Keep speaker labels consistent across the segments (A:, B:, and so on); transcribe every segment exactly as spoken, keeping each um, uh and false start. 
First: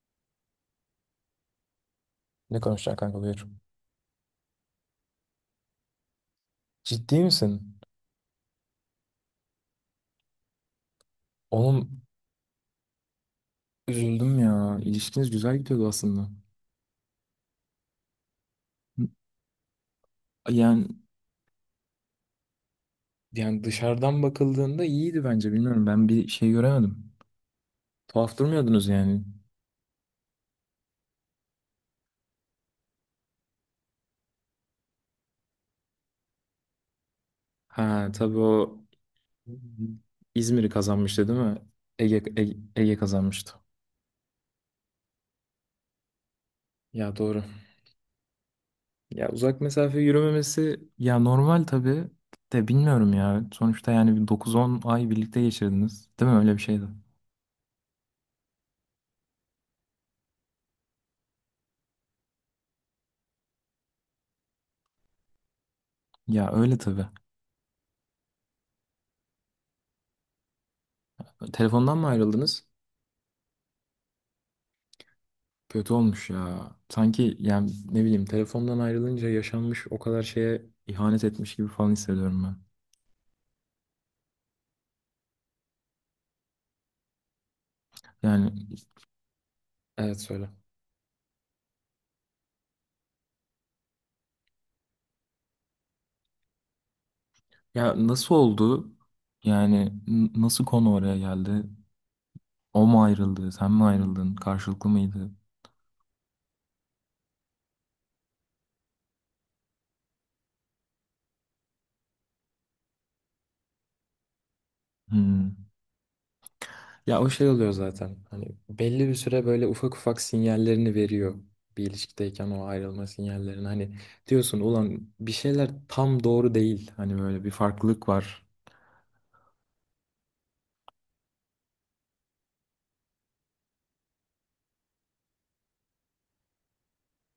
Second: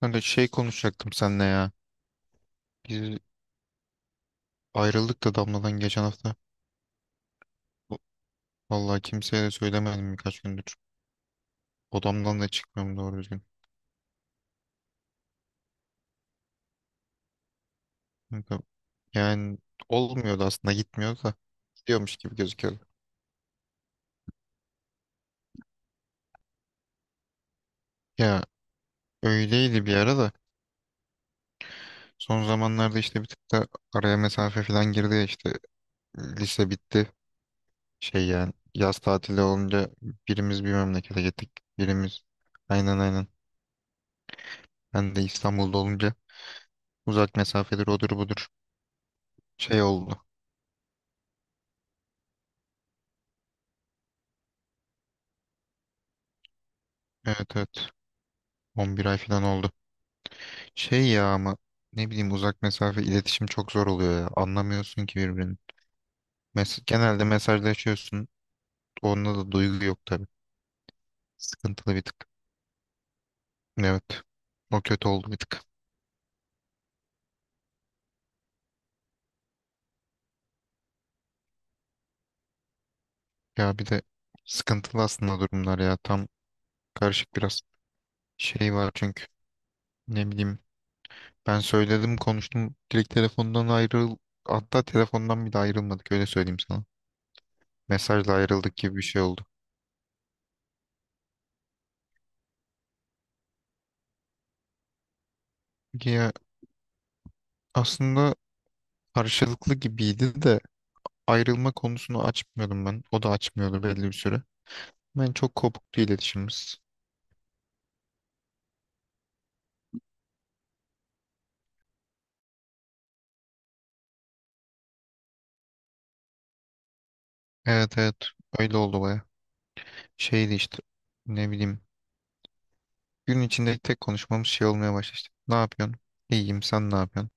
A: Kanka şey konuşacaktım seninle ya.
B: Ne konuşacaksın
A: Biz
B: kanka, buyur.
A: ayrıldık da Damla'dan geçen hafta.
B: Ciddi misin?
A: Vallahi kimseye de söylemedim birkaç gündür.
B: Oğlum,
A: Odamdan da çıkmıyorum doğru düzgün.
B: üzüldüm ya. İlişkiniz güzel gidiyordu aslında.
A: Kanka, yani olmuyordu aslında
B: Yani
A: gitmiyordu da. Gidiyormuş gibi gözüküyordu.
B: yani dışarıdan bakıldığında iyiydi bence, bilmiyorum. Ben bir şey göremedim. Tuhaf
A: Ya
B: durmuyordunuz yani.
A: öyleydi bir ara da. Son zamanlarda işte bir tık da araya mesafe falan girdi ya işte. Lise bitti.
B: Ha,
A: Şey
B: tabii
A: yani
B: o
A: yaz tatili olunca birimiz
B: İzmir'i
A: bir memlekete
B: kazanmıştı değil
A: gittik.
B: mi? Ege,
A: Birimiz
B: Ege, Ege
A: aynen aynen.
B: kazanmıştı.
A: Ben de İstanbul'da olunca
B: Ya
A: uzak
B: doğru.
A: mesafedir odur budur
B: Ya uzak
A: şey
B: mesafe
A: oldu.
B: yürümemesi ya, normal tabii de bilmiyorum ya. Sonuçta yani bir dokuz on ay birlikte geçirdiniz. Değil mi? Öyle bir şeydi.
A: Evet evet. on bir ay falan oldu. Şey ya ama ne bileyim uzak mesafe iletişim çok zor oluyor ya. Anlamıyorsun ki birbirini.
B: Ya öyle
A: Mes
B: tabii.
A: genelde mesajlaşıyorsun. Onda da duygu yok tabii. Sıkıntılı
B: Telefondan
A: bir
B: mı
A: tık.
B: ayrıldınız?
A: Evet. O kötü oldu bir tık.
B: Kötü olmuş ya. Sanki yani ne bileyim, telefondan ayrılınca yaşanmış o kadar şeye ihanet etmiş gibi falan hissediyorum ben.
A: Ya bir de sıkıntılı aslında durumlar ya. Tam karışık biraz
B: Yani
A: şey var çünkü.
B: evet,
A: Ne
B: söyle.
A: bileyim ben söyledim konuştum. Direkt telefondan ayrıl. Hatta telefondan bile ayrılmadık öyle söyleyeyim sana.
B: Ya
A: Mesajla
B: nasıl
A: ayrıldık
B: oldu?
A: gibi bir şey oldu.
B: Yani n- nasıl konu oraya geldi? O mu ayrıldı? Sen mi ayrıldın? Karşılıklı mıydı?
A: Ya aslında karşılıklı gibiydi de ayrılma konusunu açmıyordum ben. O da açmıyordu belli bir süre. Ben
B: Hmm.
A: çok kopuktu iletişimimiz.
B: Ya o şey oluyor zaten. Hani belli bir süre böyle ufak ufak sinyallerini veriyor. Bir ilişkideyken o ayrılma sinyallerini. Hani diyorsun, ulan bir şeyler tam doğru değil. Hani böyle bir
A: Evet
B: farklılık
A: evet,
B: var.
A: öyle oldu baya. Şeydi işte, ne bileyim, gün içinde tek konuşmamız şey olmaya başladı işte. Ne yapıyorsun? İyiyim, sen ne yapıyorsun?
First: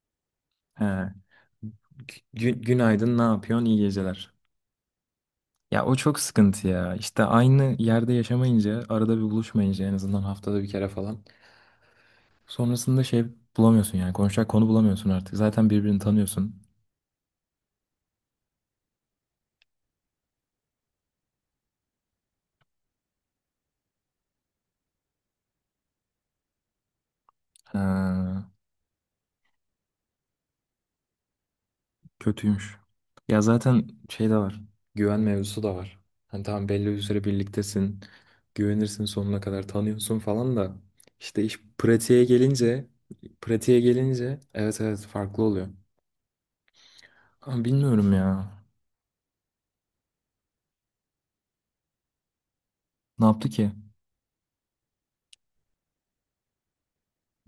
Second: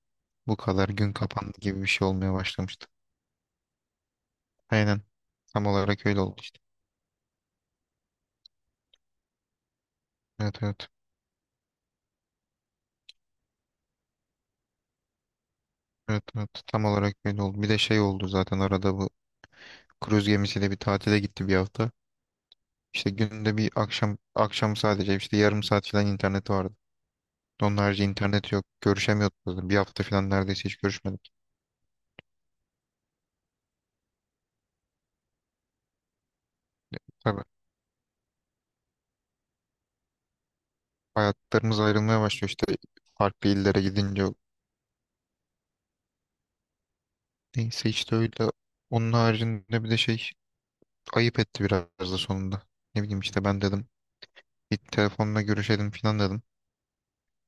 A: Bu
B: He,
A: kadar gün kapandı gibi bir şey olmaya
B: gü-
A: başlamıştı.
B: günaydın, ne yapıyorsun, iyi geceler.
A: Aynen, tam
B: Ya o
A: olarak
B: çok
A: öyle oldu işte.
B: sıkıntı ya. İşte aynı yerde yaşamayınca, arada bir buluşmayınca en azından haftada
A: Evet
B: bir kere
A: evet,
B: falan. Sonrasında şey, bulamıyorsun yani, konuşacak konu bulamıyorsun artık. Zaten birbirini
A: evet evet,
B: tanıyorsun.
A: tam olarak öyle oldu. Bir de şey oldu zaten arada, bu kruz gemisiyle bir tatile gitti bir hafta. İşte günde bir, akşam akşam sadece işte yarım saat falan internet vardı. Onun
B: Ha,
A: harici internet yok. Görüşemiyorduk zaten. Bir hafta falan neredeyse hiç görüşmedik.
B: kötüymüş. Ya zaten şey de var. Güven mevzusu da var. Hani tamam, belli bir süre
A: Tabii,
B: birliktesin. Güvenirsin, sonuna kadar tanıyorsun falan da. İşte iş
A: hayatlarımız ayrılmaya
B: pratiğe
A: başlıyor işte,
B: gelince,
A: farklı
B: pratiğe
A: illere gidince.
B: gelince evet evet, farklı oluyor. Ama
A: Neyse
B: bilmiyorum
A: işte öyle.
B: ya.
A: Onun haricinde bir de şey ayıp etti biraz da sonunda. Ne bileyim
B: Ne
A: işte
B: yaptı
A: ben
B: ki?
A: dedim bir telefonla görüşelim falan dedim.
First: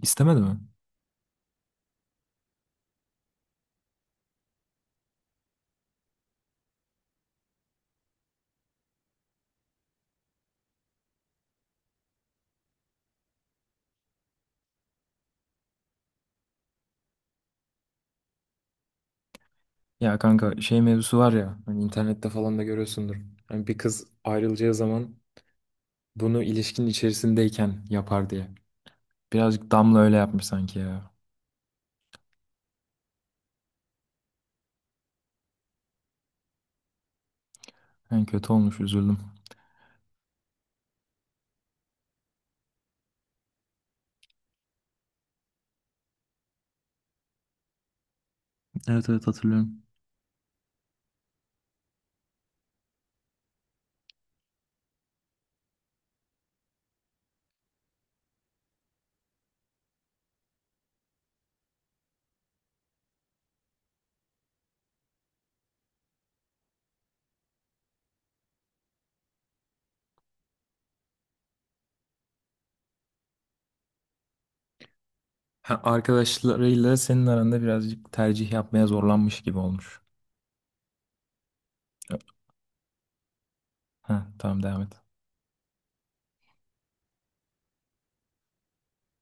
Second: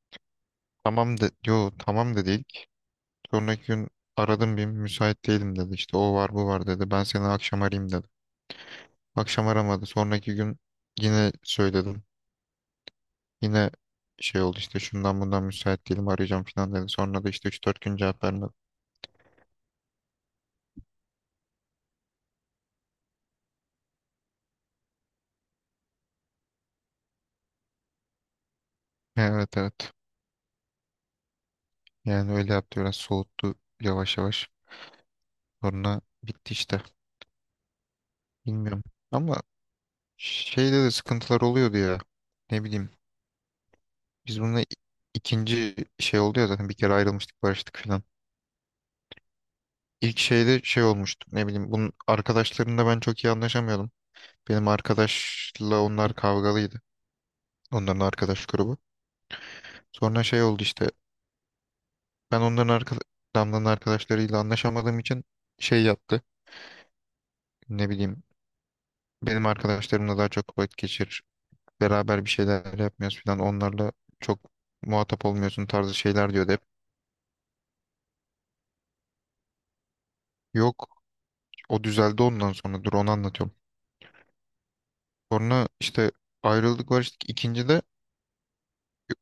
B: İstemedi mi?
A: Tamam, de yo tamam dedi ilk. Sonraki gün aradım, bir müsait değilim dedi. İşte o var bu var dedi. Ben seni akşam arayayım dedi. Akşam aramadı. Sonraki gün Yine söyledim. Yine şey oldu işte, şundan bundan müsait değilim, arayacağım falan dedi. Sonra da işte üç dört gün cevap vermedi.
B: Ya kanka, şey mevzusu var ya, hani internette falan da görüyorsundur. Hani bir kız ayrılacağı zaman bunu ilişkinin içerisindeyken yapar diye.
A: Evet
B: Birazcık
A: evet.
B: Damla öyle yapmış sanki ya.
A: Yani öyle yaptı, biraz soğuttu yavaş yavaş. Sonra bitti işte.
B: Yani kötü olmuş,
A: Bilmiyorum.
B: üzüldüm.
A: Ama şeyde de sıkıntılar oluyordu ya. Ne bileyim. Biz bununla i- ikinci şey oldu ya zaten, bir kere ayrılmıştık barıştık falan.
B: Evet evet, hatırlıyorum.
A: İlk şeyde şey olmuştu. Ne bileyim, bunun arkadaşlarımla ben çok iyi anlaşamıyordum. Benim arkadaşla onlar kavgalıydı. Onların arkadaş grubu. Sonra şey oldu işte. Ben onların arka, Damla'nın arkadaşlarıyla anlaşamadığım için şey yaptı. Ne bileyim, benim arkadaşlarımla daha çok vakit geçirir. Beraber bir şeyler yapmıyoruz falan. Onlarla çok muhatap olmuyorsun
B: Ha,
A: tarzı şeyler diyordu hep.
B: arkadaşlarıyla senin aranda birazcık tercih yapmaya zorlanmış gibi olmuş.
A: Yok, o düzeldi ondan sonra, dur onu anlatıyorum.
B: Ha, tamam, devam et.
A: Sonra işte ayrıldık barıştık. İkinci de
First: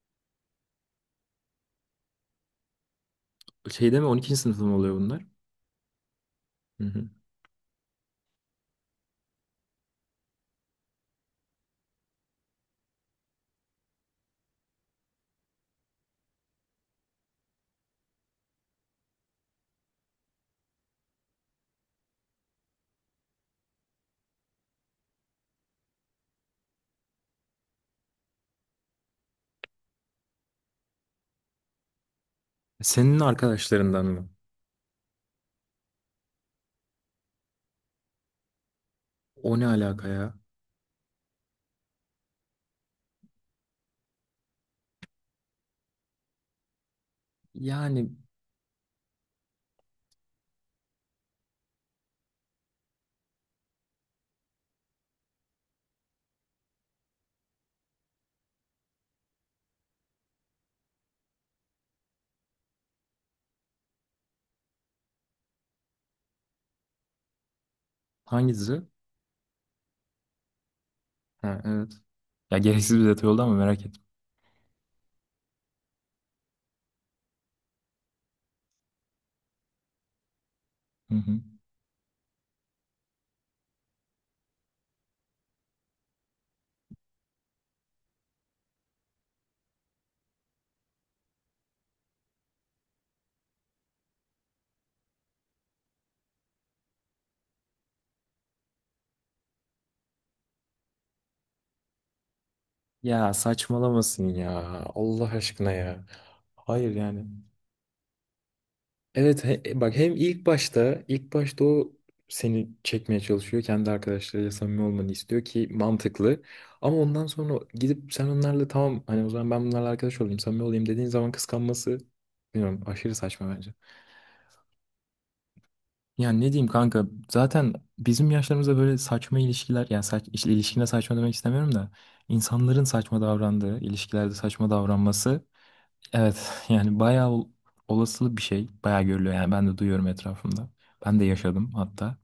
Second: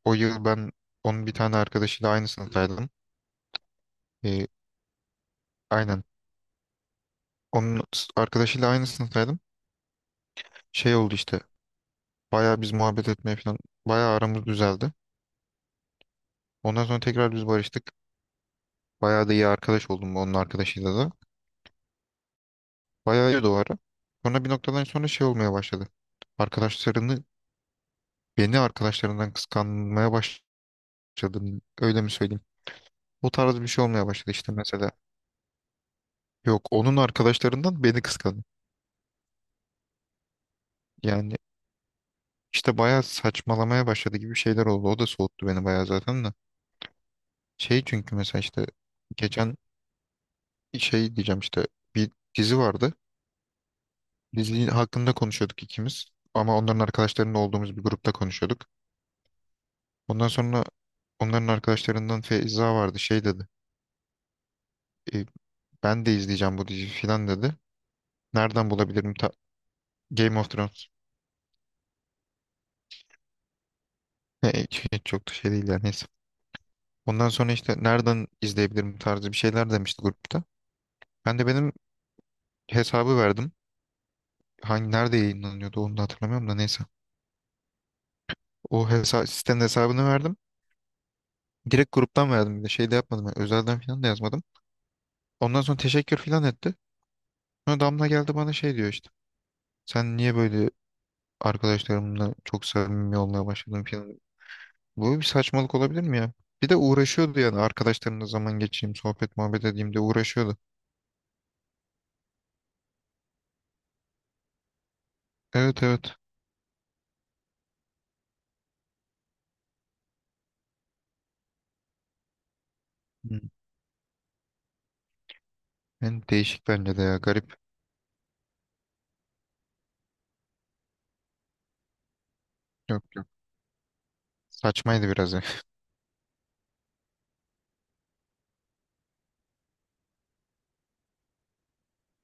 A: o yıl ben onun bir tane arkadaşıyla aynı sınıftaydım.
B: Şeyde mi, on ikinci
A: Ee,
B: sınıfta mı oluyor bunlar?
A: aynen.
B: Hı hı.
A: Onun s- arkadaşıyla aynı sınıftaydım. Şey oldu işte. Bayağı biz muhabbet etmeye falan. Bayağı aramız düzeldi. Ondan sonra tekrar biz barıştık. Bayağı da iyi arkadaş oldum onun arkadaşıyla da. Bayağı iyi o ara. Sonra bir noktadan sonra şey olmaya başladı. Arkadaşlarını Beni arkadaşlarından kıskanmaya başladım. Öyle mi söyleyeyim?
B: Senin
A: Bu tarz bir şey
B: arkadaşlarından
A: olmaya
B: mı?
A: başladı işte mesela. Yok, onun arkadaşlarından beni kıskandı.
B: O ne alaka ya?
A: Yani işte bayağı saçmalamaya başladı gibi şeyler oldu. O da soğuttu beni bayağı zaten de. Şey
B: Yani
A: çünkü mesela işte geçen şey diyeceğim işte bir dizi vardı. Dizi hakkında konuşuyorduk ikimiz. Ama onların arkadaşlarının olduğumuz bir grupta konuşuyorduk. Ondan sonra onların arkadaşlarından Feyza vardı, şey dedi. "E, ben de izleyeceğim bu diziyi" filan dedi. Nereden
B: hangisi?
A: bulabilirim? Ta- Game of Thrones.
B: Ha, evet. Ya gereksiz bir detay oldu ama merak ettim.
A: E, çok da şey değil yani, neyse. Ondan sonra işte nereden izleyebilirim tarzı bir şeyler demişti grupta.
B: Hı hı.
A: Ben de benim hesabı verdim. Hangi nerede yayınlanıyordu onu da hatırlamıyorum da, neyse. O hesa Sitenin hesabını verdim. Direkt gruptan verdim, bir de şey de yapmadım, yani özelden filan da yazmadım. Ondan sonra teşekkür filan etti. Sonra Damla geldi bana şey diyor işte. Sen niye böyle arkadaşlarımla çok samimi
B: Ya
A: olmaya başladım falan.
B: saçmalamasın ya.
A: Böyle
B: Allah
A: bir
B: aşkına
A: saçmalık olabilir
B: ya.
A: mi ya? Bir de
B: Hayır yani.
A: uğraşıyordu yani arkadaşlarımla zaman geçireyim, sohbet
B: Evet, he-
A: muhabbet
B: e,
A: edeyim
B: bak
A: de
B: hem ilk
A: uğraşıyordu.
B: başta ilk başta o seni çekmeye çalışıyor. Kendi arkadaşlarıyla samimi olmanı istiyor ki
A: Evet evet.
B: mantıklı. Ama ondan sonra gidip sen onlarla tamam, hani o zaman ben bunlarla arkadaş olayım, samimi olayım dediğin zaman kıskanması, bilmiyorum, aşırı
A: Hı.
B: saçma bence.
A: Yani
B: Yani ne diyeyim
A: değişik, bence de
B: kanka,
A: ya garip.
B: zaten bizim yaşlarımızda böyle saçma ilişkiler, yani saç, işte ilişkine saçma demek istemiyorum da insanların
A: Yok
B: saçma
A: yok.
B: davrandığı ilişkilerde saçma
A: Saçmaydı biraz ya.
B: davranması evet yani bayağı ol- olasılı bir şey, bayağı görülüyor yani, ben de duyuyorum etrafımda, ben de yaşadım hatta.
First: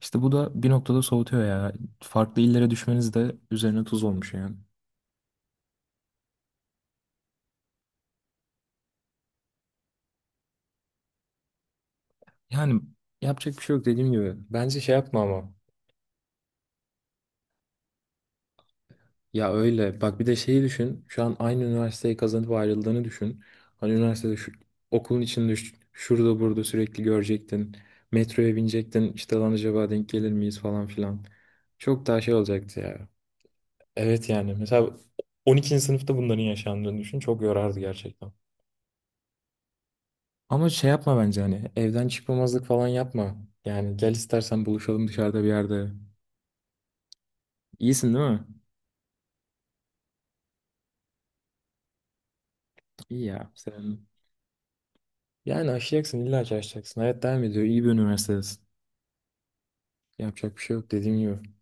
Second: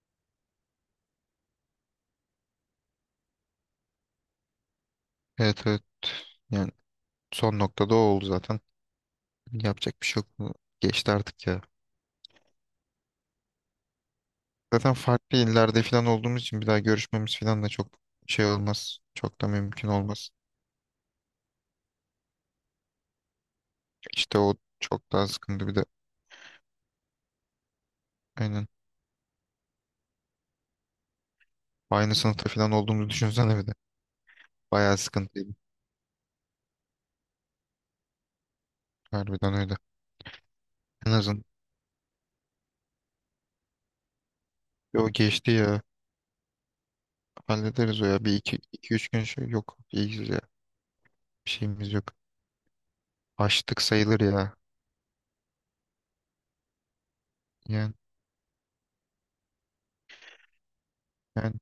B: İşte bu da bir noktada soğutuyor ya, farklı illere düşmeniz de üzerine tuz olmuş yani.
A: Evet evet. Yani son noktada o oldu zaten. Yapacak bir şey yok. Bu Geçti artık ya.
B: Yani yapacak bir şey yok dediğim gibi, bence
A: Zaten
B: şey yapma
A: farklı
B: ama.
A: illerde falan olduğumuz için bir daha görüşmemiz falan da çok şey olmaz. Çok da
B: Ya
A: mümkün
B: öyle. Bak, bir
A: olmaz.
B: de şeyi düşün. Şu an aynı üniversiteyi kazanıp ayrıldığını düşün. Hani üniversitede
A: İşte
B: şu,
A: o çok
B: okulun
A: daha
B: içinde
A: sıkıntı
B: ş-
A: bir de.
B: şurada burada sürekli görecektin. Metroya
A: Aynen.
B: binecektin. İşte lan acaba denk gelir miyiz falan filan. Çok
A: Aynı
B: daha şey
A: sınıfta falan
B: olacaktı ya.
A: olduğumuzu düşünsene bir de.
B: Evet yani. Mesela
A: Bayağı sıkıntıydı.
B: on ikinci sınıfta bunların yaşandığını düşün. Çok yorardı gerçekten.
A: Harbiden öyle.
B: Ama şey
A: En
B: yapma bence,
A: azından
B: hani evden çıkmamazlık falan yapma. Yani gel, istersen buluşalım
A: o
B: dışarıda bir
A: geçti ya.
B: yerde.
A: Hallederiz o
B: İyisin değil
A: ya. Bir
B: mi?
A: iki, iki üç gün şey yok. İyiyiz ya. Bir şeyimiz yok.
B: İyi ya.
A: Açtık
B: Sen...
A: sayılır ya.
B: Yani aşacaksın, illa ki aşacaksın. Hayat devam ediyor. İyi bir
A: Yani,
B: üniversitedesin. Yapacak bir şey yok dediğim gibi.
A: yani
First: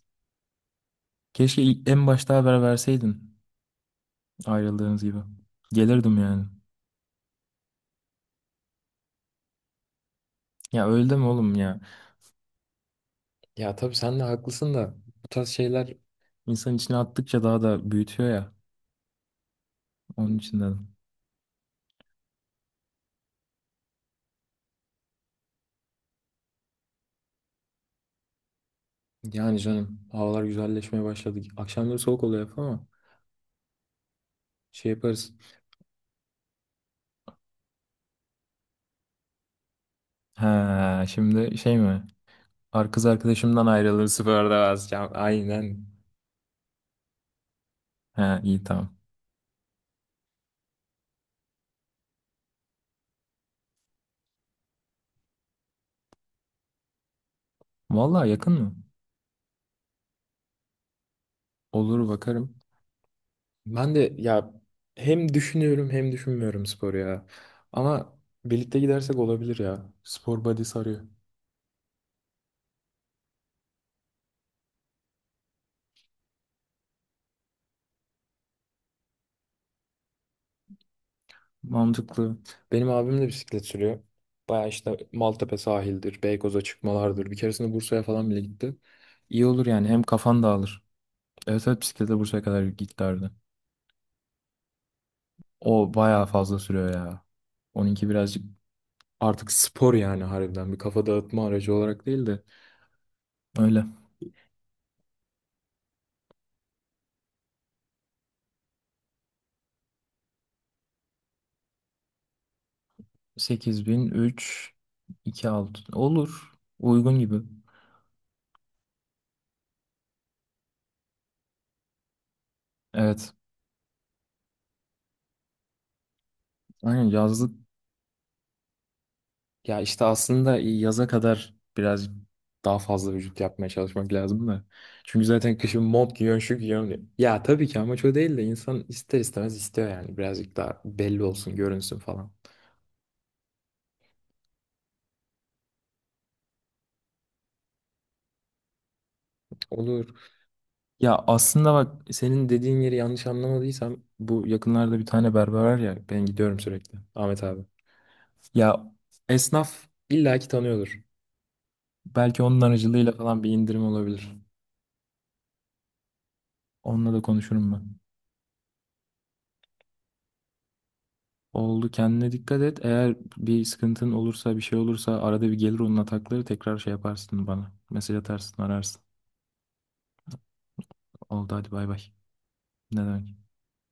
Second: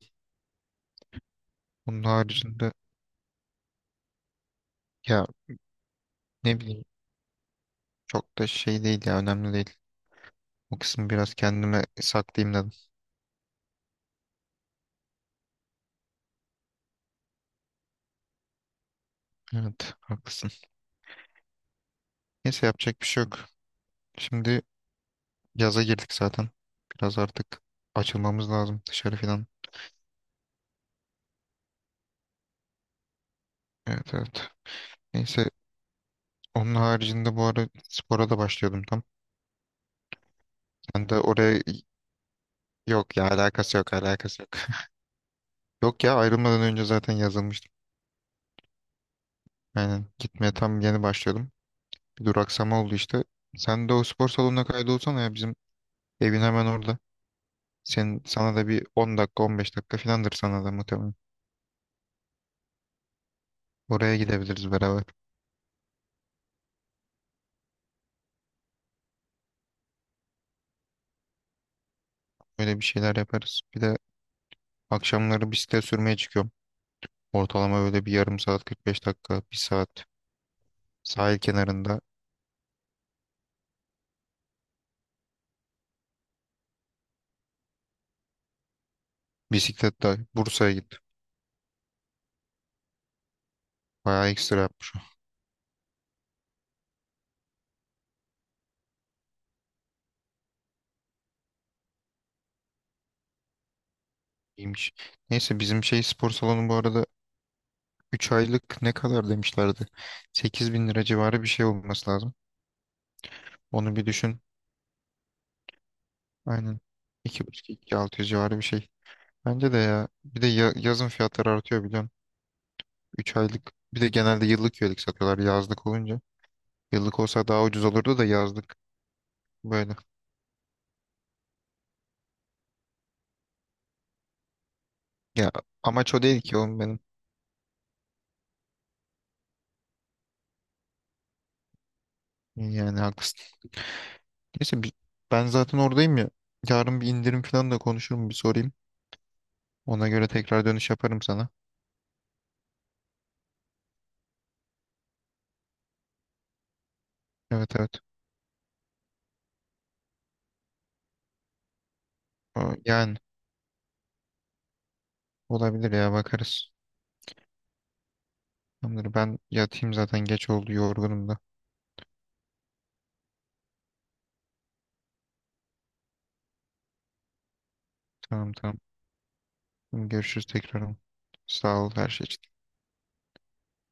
B: Keşke ilk-
A: bunun
B: en başta haber
A: haricinde
B: verseydin, ayrıldığınız gibi.
A: ya
B: Gelirdim yani.
A: ne bileyim çok da şey değil ya. Önemli değil. O
B: Ya öyle
A: kısmı
B: deme
A: biraz
B: oğlum ya.
A: kendime saklayayım dedim.
B: Ya tabii sen de haklısın da, bu tarz şeyler İnsan içine attıkça daha da büyütüyor ya.
A: Evet
B: Onun
A: haklısın.
B: için dedim.
A: Neyse yapacak bir şey yok. Şimdi yaza girdik zaten. Biraz artık açılmamız lazım dışarı falan.
B: Yani canım, havalar güzelleşmeye başladı. Akşamları soğuk oluyor hep ama
A: Evet evet.
B: şey yaparız.
A: Neyse, onun haricinde bu ara spora da başlıyordum tam.
B: Ha,
A: Ben de
B: şimdi
A: oraya
B: şey mi? Ar- Kız
A: Yok ya,
B: arkadaşımdan
A: alakası yok,
B: ayrılır
A: alakası yok.
B: sıfırda. Ya, aynen.
A: Yok ya, ayrılmadan önce zaten yazılmıştım.
B: Ha, iyi tamam.
A: Aynen, gitmeye tam yeni başlıyordum. Bir duraksama oldu işte. Sen de o spor salonuna kaydolsana ya, bizim evin hemen orada. Senin,
B: Vallahi yakın
A: sana da
B: mı?
A: bir on dakika on beş dakika filandır sana da muhtemelen.
B: Olur, bakarım. Ben de
A: Oraya
B: ya,
A: gidebiliriz beraber.
B: hem düşünüyorum hem düşünmüyorum spor ya. Ama birlikte gidersek olabilir ya. Spor body sarıyor.
A: Öyle bir şeyler yaparız. Bir de akşamları bisiklet sürmeye çıkıyorum. Ortalama böyle bir yarım saat kırk beş dakika bir saat sahil kenarında
B: Mantıklı. Benim abim de bisiklet sürüyor. Baya işte Maltepe sahildir, Beykoz'a çıkmalardır. Bir keresinde Bursa'ya falan bile gitti. İyi olur yani, hem
A: bisikletle
B: kafan
A: Bursa'ya
B: dağılır.
A: gittim.
B: Evet evet, bisikletle Bursa'ya kadar giderdi.
A: Bayağı ekstra yapmış.
B: O baya fazla sürüyor ya. Onunki birazcık artık spor yani, harbiden bir kafa dağıtma aracı olarak değil de. Öyle.
A: İyiymiş. Neyse bizim şey spor salonu, bu arada üç aylık ne kadar demişlerdi? Sekiz bin lira civarı bir şey olması lazım. Onu bir düşün.
B: sekiz bin üç yirmi altı olur.
A: Aynen.
B: Uygun gibi.
A: iki iki buçuk altı yüz civarı bir şey. Bence de ya. Bir de ya- yazın fiyatları artıyor biliyorsun.
B: Evet.
A: Üç aylık. Bir de genelde yıllık üyelik satıyorlar yazlık olunca.
B: Aynen,
A: Yıllık olsa
B: yazlık.
A: daha ucuz olurdu da yazlık
B: Ya
A: böyle.
B: işte aslında e, yaza kadar biraz daha fazla vücut yapmaya çalışmak lazım da. Çünkü
A: Ya
B: zaten kışın mont
A: amaç o değil
B: giyiyorsun, şu
A: ki oğlum
B: giyiyorsun diye.
A: benim.
B: Ya tabii ki amaç o değil de insan ister istemez istiyor yani. Birazcık daha belli olsun, görünsün falan.
A: Yani haklısın. Neyse bi- Ben zaten oradayım ya. Yarın bir indirim falan da konuşurum, bir sorayım.
B: Olur.
A: Ona göre tekrar dönüş
B: Ya
A: yaparım sana.
B: aslında bak, senin dediğin yeri yanlış anlamadıysam bu yakınlarda bir tane berber var ya, ben gidiyorum sürekli. Ahmet abi.
A: Evet evet.
B: Ya esnaf illaki tanıyordur. Belki onun
A: O-
B: aracılığıyla
A: Yani
B: falan bir indirim olabilir.
A: olabilir ya, bakarız.
B: Onunla da konuşurum ben.
A: Tamamdır, ben yatayım zaten geç oldu, yorgunum da.
B: Oldu, kendine dikkat et. Eğer bir sıkıntın olursa, bir şey olursa, arada bir gelir onun atakları tekrar, şey yaparsın bana. Mesaj
A: Tamam
B: atarsın,
A: tamam.
B: ararsın.
A: Görüşürüz tekrar.
B: Oldu, hadi
A: Sağ
B: bay
A: ol her
B: bay.
A: şey için.
B: Ne demek.